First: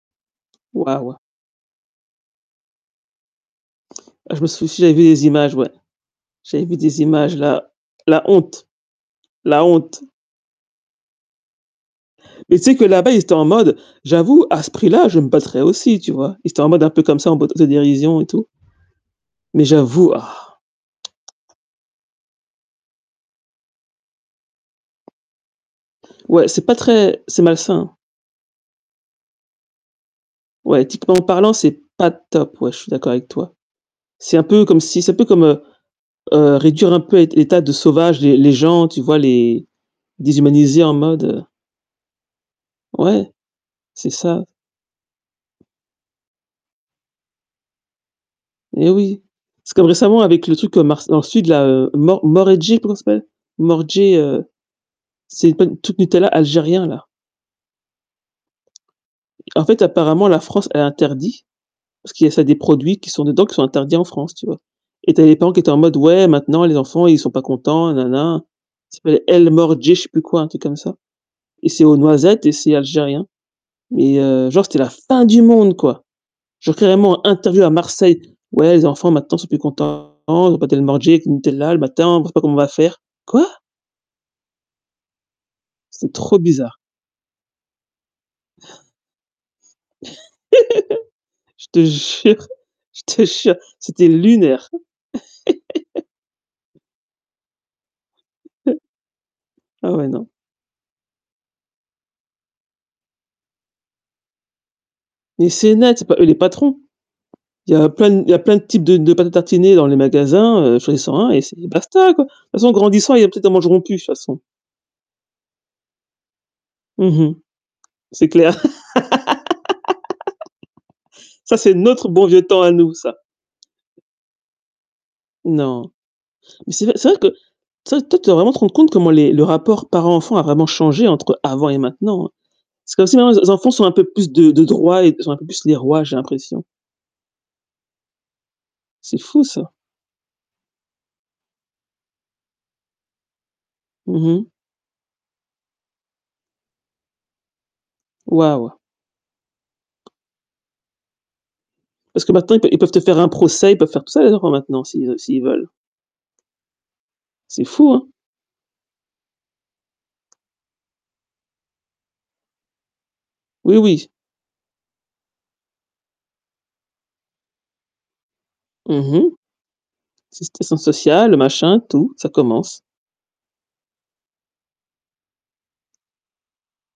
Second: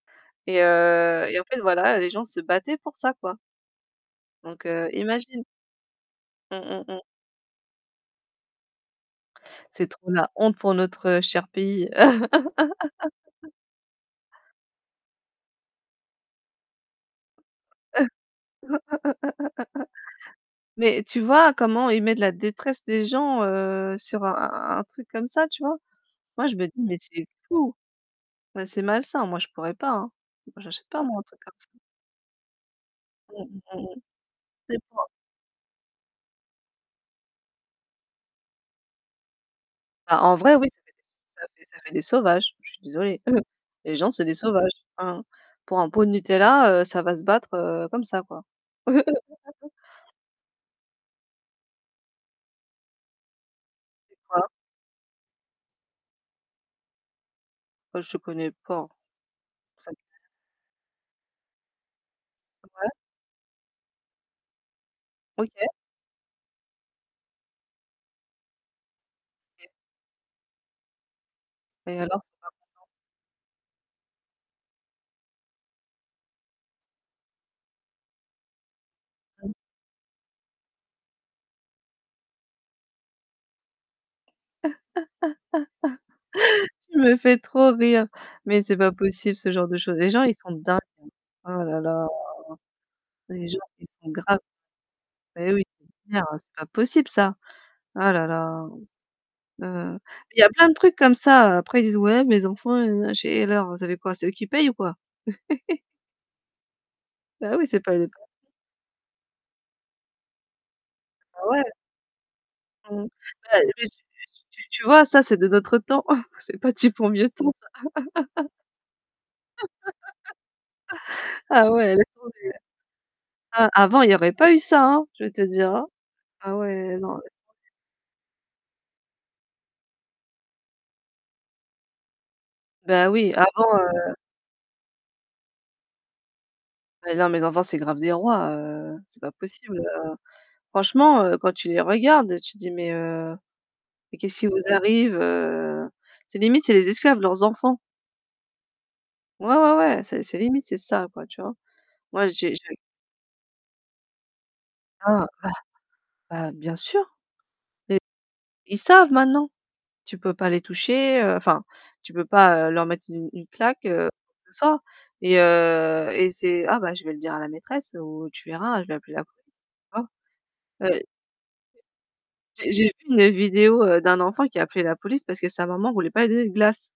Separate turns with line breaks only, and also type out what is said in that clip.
Et,
Waouh.
heu, et en fait voilà, les gens se battaient pour ça, quoi.
Je me
Donc,
souviens,
heu,
j'avais des
imagine.
images, ouais.
Mmh,
J'avais vu
mmh,
des
mmh.
images là, la honte, la
C'est
honte.
trop la honte pour notre cher pays.
Mais tu sais que là-bas, ils étaient en mode: «J'avoue, à ce prix-là, je me battrais aussi», tu vois? Ils étaient en mode un peu comme ça en mode auto-dérision et tout. Mais j'avoue.
Mais tu vois comment ils mettent la détresse des gens, heu, sur un un truc comme ça tu vois? Moi
Ouais,
je
c'est
me
pas
dis: «Mais
très
c'est
c'est
fou»,
malsain.
bah, c'est malsain, moi je pourrais pas, hein. Moi
Ouais,
j'achète pas
éthiquement
moi, un truc comme
parlant,
ça.
c'est pas top. Ouais, je suis d'accord avec
Mmh,
toi.
mmh, mmh,
C'est un peu comme
mmh.
si
[unintelligible]
c'est un peu comme, heu heu, réduire un peu l'ét état de sauvage les les gens, tu vois, les
Bah, en vrai oui,
déshumaniser,
c'est
en
des s ça
mode
fait des ça fait des sauvages, je suis désolée.
Ouais,
Les
c'est
gens c'est des
ça.
sauvages, hein. Pour un pot de Nutella, heu, ça va se battre, heu, comme ça, quoi.
Eh oui, c'est comme récemment avec le truc que Mars ensuite là, Mor Mordjene, comment ça s'appelle? Mordjene,
C'est quoi?
heu. C'est pas le truc Nutella, algérien, là.
Ben, je connais pas.
En fait
Ca me dit rien.
apparemment la France elle interdit, parce qu'il y a c'est des
Ouais.
produits qui sont dedans, qui sont interdits en France, tu vois. Et tu as des
OK.
parents qui étaient en mode: «Ouais maintenant les enfants ils sont pas contents, et na na». Ca s'appelle El
[unintelligible]
Mordje je sais plus quoi, un truc comme ça. Et c'est aux
Et alors, c'est
noisettes et c'est
[unintelligible]
algérien. Et heu, genre c'était la fin du monde, quoi. Genre carrément interview à Marseille: «Ouais, les enfants maintenant ils sont
Mmh.
plus contents, ils ont pas d'El Mordjene avec le Nutella le matin, on sait pas comment on va faire». Quoi? C'est trop bizarre.
Tu me fais trop rire, mais c'est pas possible ce genre de choses. Les gens ils sont dingues. Oh
Je
là
te
là.
jure, je te
Les
jure,
gens ils
c'était
sont graves.
lunaire.
Mais, oui, c'est clair, hein, c'est pas possible ça. Oh là là.
Ah
Heu,
ouais non.
il y a plein de trucs comme ça. Après ils disent: «Ouais, mes enfants nanana», je fais: «Et alors, vous avez quoi? C'est eux qui payent ou quoi?»
Mais c'est net, c'est pas eux les patrons.
Bah oui,
Il y
c'est
a
pas les
plein d
[unintelligible]
il y a plein de types de de pâtes à tartiner dans les magasins, choisis-en un
Bah
et c'est
ouais.
basta, quoi. Toute façon en
Mmh.
grandissant, il y a peut-être ils en
Bah,
mangeront
mais c
plus,
c
de toute façon.
tu tu vois, ça, c'est de notre temps. C'est pas du bon
Mmh
vieux
mh.
temps, ça.
C'est clair. Ça,
Ah
c'est
ouais, laisse
notre bon vieux
tomber.
temps à nous ça.
Ah, avant il y aurait pas eu ça, hein, je vais te dire, hein.
Non.
Ah
Mais c'est vrai
ouais,
c'est
non,
vrai que,
laisse
tu
tomber.
sais, toi, tu dois vraiment te rendre compte comment les le rapport parent-enfant a vraiment changé entre avant et maintenant, hein. C'est
Beh,
comme si, maintenant
oui,
les en les enfants
avant,
sont un peu
heu
plus de de droits et sont un peu plus les rois, j'ai l'impression.
Mais non les enfants, c'est grave des rois, heu,
C'est
c'est pas
fou ça.
possible, heu, franchement, heu, quand tu les regardes, tu te dis: «Mais, heu, mais
Mmh
qu'est-ce qui
mh.
vous arrive?» Heu, c'est limite, c'est les esclaves, leurs enfants.
Waouh.
Ouais, ouais, ouais, c'est c'est limite, c'est ça, quoi, tu vois.
Parce
Moi
que
j'ai
maintenant, ils peu
j'ai
ils peuvent te faire un procès, ils peuvent faire tout ça les enfants maintenant s'ils veu
Ah,
s'ils
bah,
veulent.
bah, bien sûr,
C'est fou,
[unintelligible]
hein?
ils savent maintenant. Tu peux pas les toucher enfin, tu peux pas, heu, leur mettre une une
Oui
claque, heu
oui.
ou quoi que ce soit, et heu et c'est: «Ah bah je vais le dire à la maîtresse» ou «Tu verras, je vais
Mmh
appeler la
mh.
police».
Ass assistante
[unintelligible]
sociale, machin, tout, ça
J'ai
commence.
j'ai vu une vidéo, heu, d'un enfant qui appelait la police parce que sa maman voulait pas lui donner de glace.